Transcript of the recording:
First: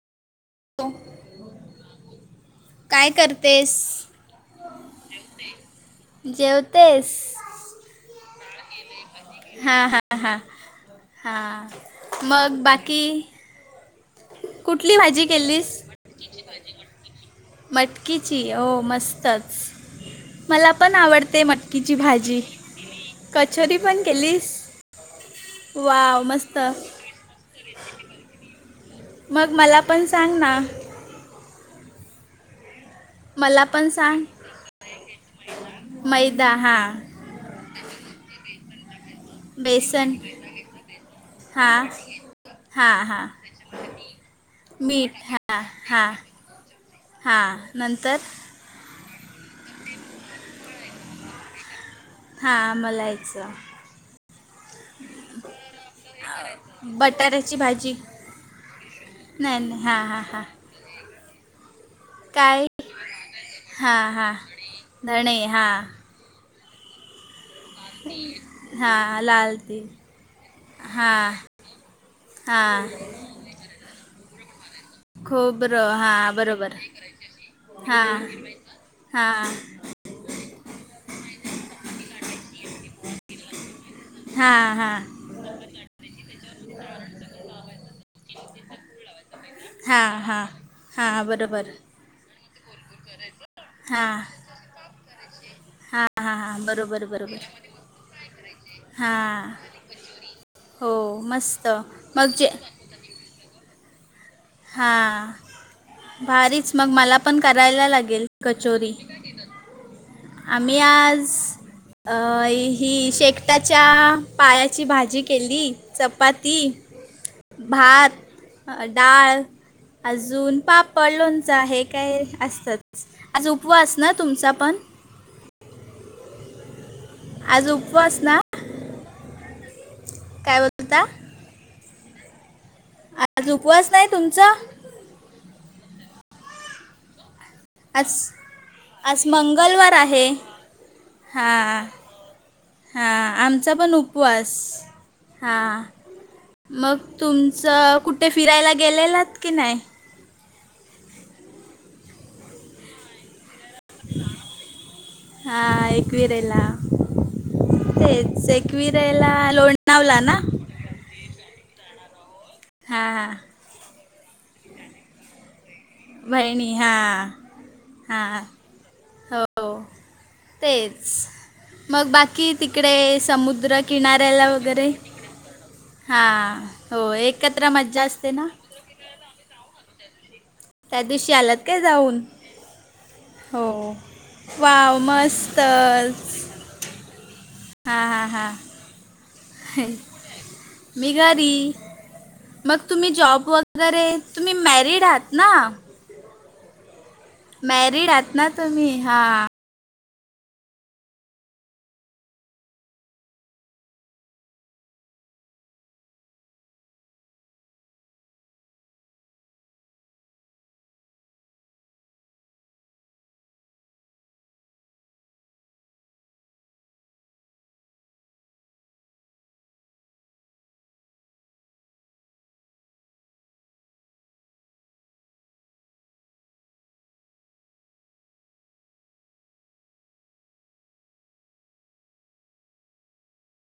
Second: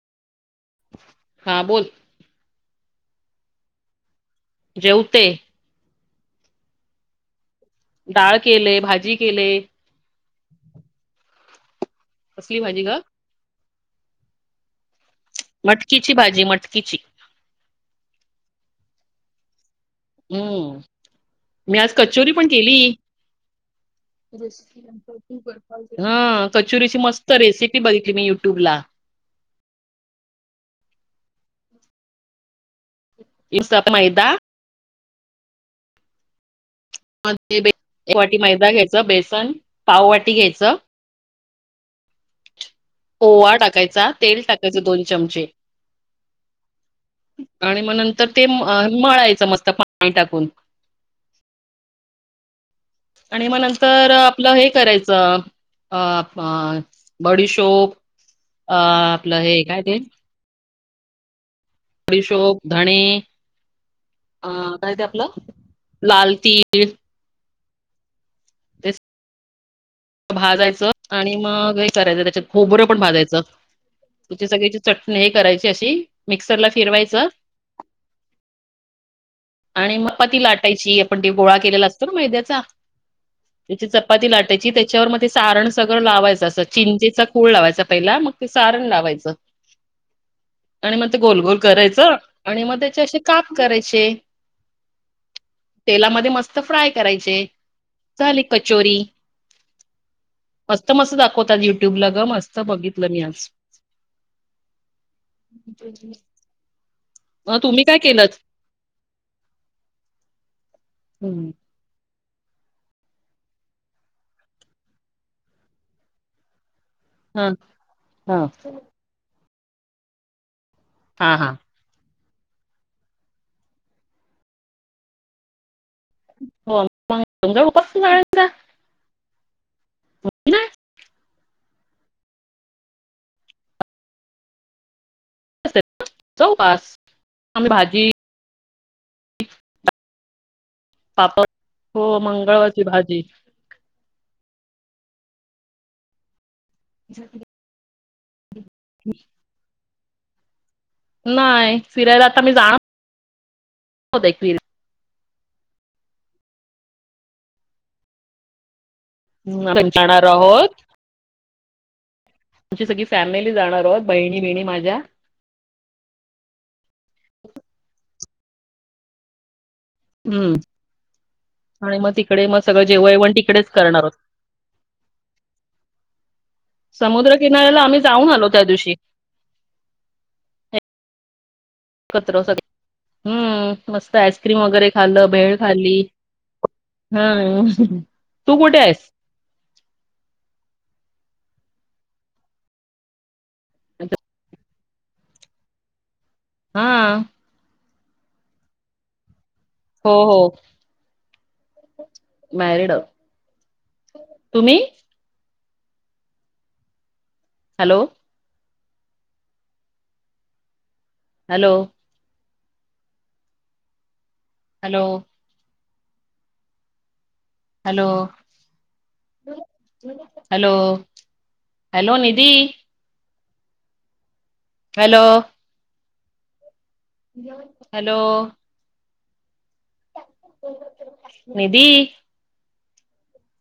हा बोल. काय करतेस. जेवते. जेवतेस? डाळ केलंय. भाजी केले हा हा हा हा. मग कसली भाजी ग बाकी? कुठली भाजी केलीस? मटकीची भाजी मटकीची मटकीची हो मस्तच. मला हम्म, पण आवडते मी आज मटकीची कचोरी भाजी पण केली. कचोरी पण केलीस वाव हा मस्त कचुरीची मस् ते रेसिपी बघितली मी युट्यूबला. मग मला पण सांग ना. मला पण सांग, मैदा ‌मैदा हा. मग ते, एक वाटी मैदा घ्यायचा बेसन. बेसन पाववाटी घ्यायचं हा. हा हा. ओवा टाकायचा तेल टाकायचं दोन मीठ चमचे हा हा. हा नंतर, अ मळायचं मस्त पाणी टाकून. हा मलाही आणि मग नंतर, आपलं हे करायचं. अ.. बटाट्याची भाजी बडीशोप अ.. आपलं नाही हे नाही काय ते. हां हां हां बडीशोप, काय धणे हां हां काय ते आपलं धणे हां लाल तीळ. ते हा लाल ती सगळं भाजायचं हां आणि मग हे करायचं त्याच्यात, खोबरं हां पण भाजायचं. मग ते सगळं याच्यात चटणी हे करायची खोबरं अशी, हां मिक्सर ला बरोबर फिरवायचं. हा. आणि मग पती लाटायची. आपण ते गोळा केलेला असतो ना मैद्याचा, ‌ त्याची चपाती हां लाटायची. त्या हां त्याच्यावर मध्ये सारण सगळं लावायचं असं, चिंचेचा कूळ लावायचा पहिला मग ते सारण लावायचं. हा. आणि मग ते गोलगोल करायचं आणि मग ते तेचे काप करायचे, हां हां तेलामध्ये हां हां मस्त फ्राय बरोबर करायचे. बरोबर झाली कचोरी. हां हो मस्त मस्त दाखवत्यात‌ युट्यूबला गं, मग जे मस्त बघितलं मी आज. हा. भारीच मग मला पण मग तुम्ही करायला काय लागेल केलंत? क कचोरी आम्ही आज अं.. हि शेकताच्या पायाची भाजी केली चपाती. हा भात हा डाळ अजून पाप हा पडलोंच हा आहे काय असतंच. आज उपवास ना तुमचा पण? हो आमचा आज उपवास ये ना सगळ्यांचा. काय नाही बोलता? आज उपवास नाही तुमचा? [unintelligible] उपवास. आज आज मंगलवार आहे. पापड हा हो मंगळवारची हा. भाजी आम आमचा पण उपवास, हां मग तुम च कुठे फिरायला गेलेलात की नाही? नाय. फिरायला आता मी जाणार आहोत एक हा एकवीरेला. तेच एक एकवीरेला फिरायला आम्ही लोणावला जाणार ना. आहोत आमची सगळी हां हां फॅमिली जाणार आहोत, बहिणी बहिणी माझ्या. बहिणी, हा हा हो. हम्म तेच. आणि मग बाकी मग सगळं तिकडे जेवयवण तिकडेच समुद्र करणार आहोत. किनाऱ्याला वगैरे हां.. हो एकत्र समुद्रकिनाऱ्याला आम्ही मज्जा जाऊन असते ना. आलो त्या दिवशी त्या दिवशी आलात काय जाऊन? एकत्र सगळे हो हम्म... मस्त आईस्क्रीम वगैरे वाव खाल भेळ खाली. मस्तच हा. हां हां हां तू कुठे आहेस? मी घरी, मग तुम्ही जॉबवर वगैरे तुम्ही मॅरिड आहात ना. हां. मॅरिड आहात ना तुम्ही हां. हो हो. मॅरीड. तुम्ही? Hello. Hello, hello. Hello. Hello hello Nidhi. Hello. Hello. निधी.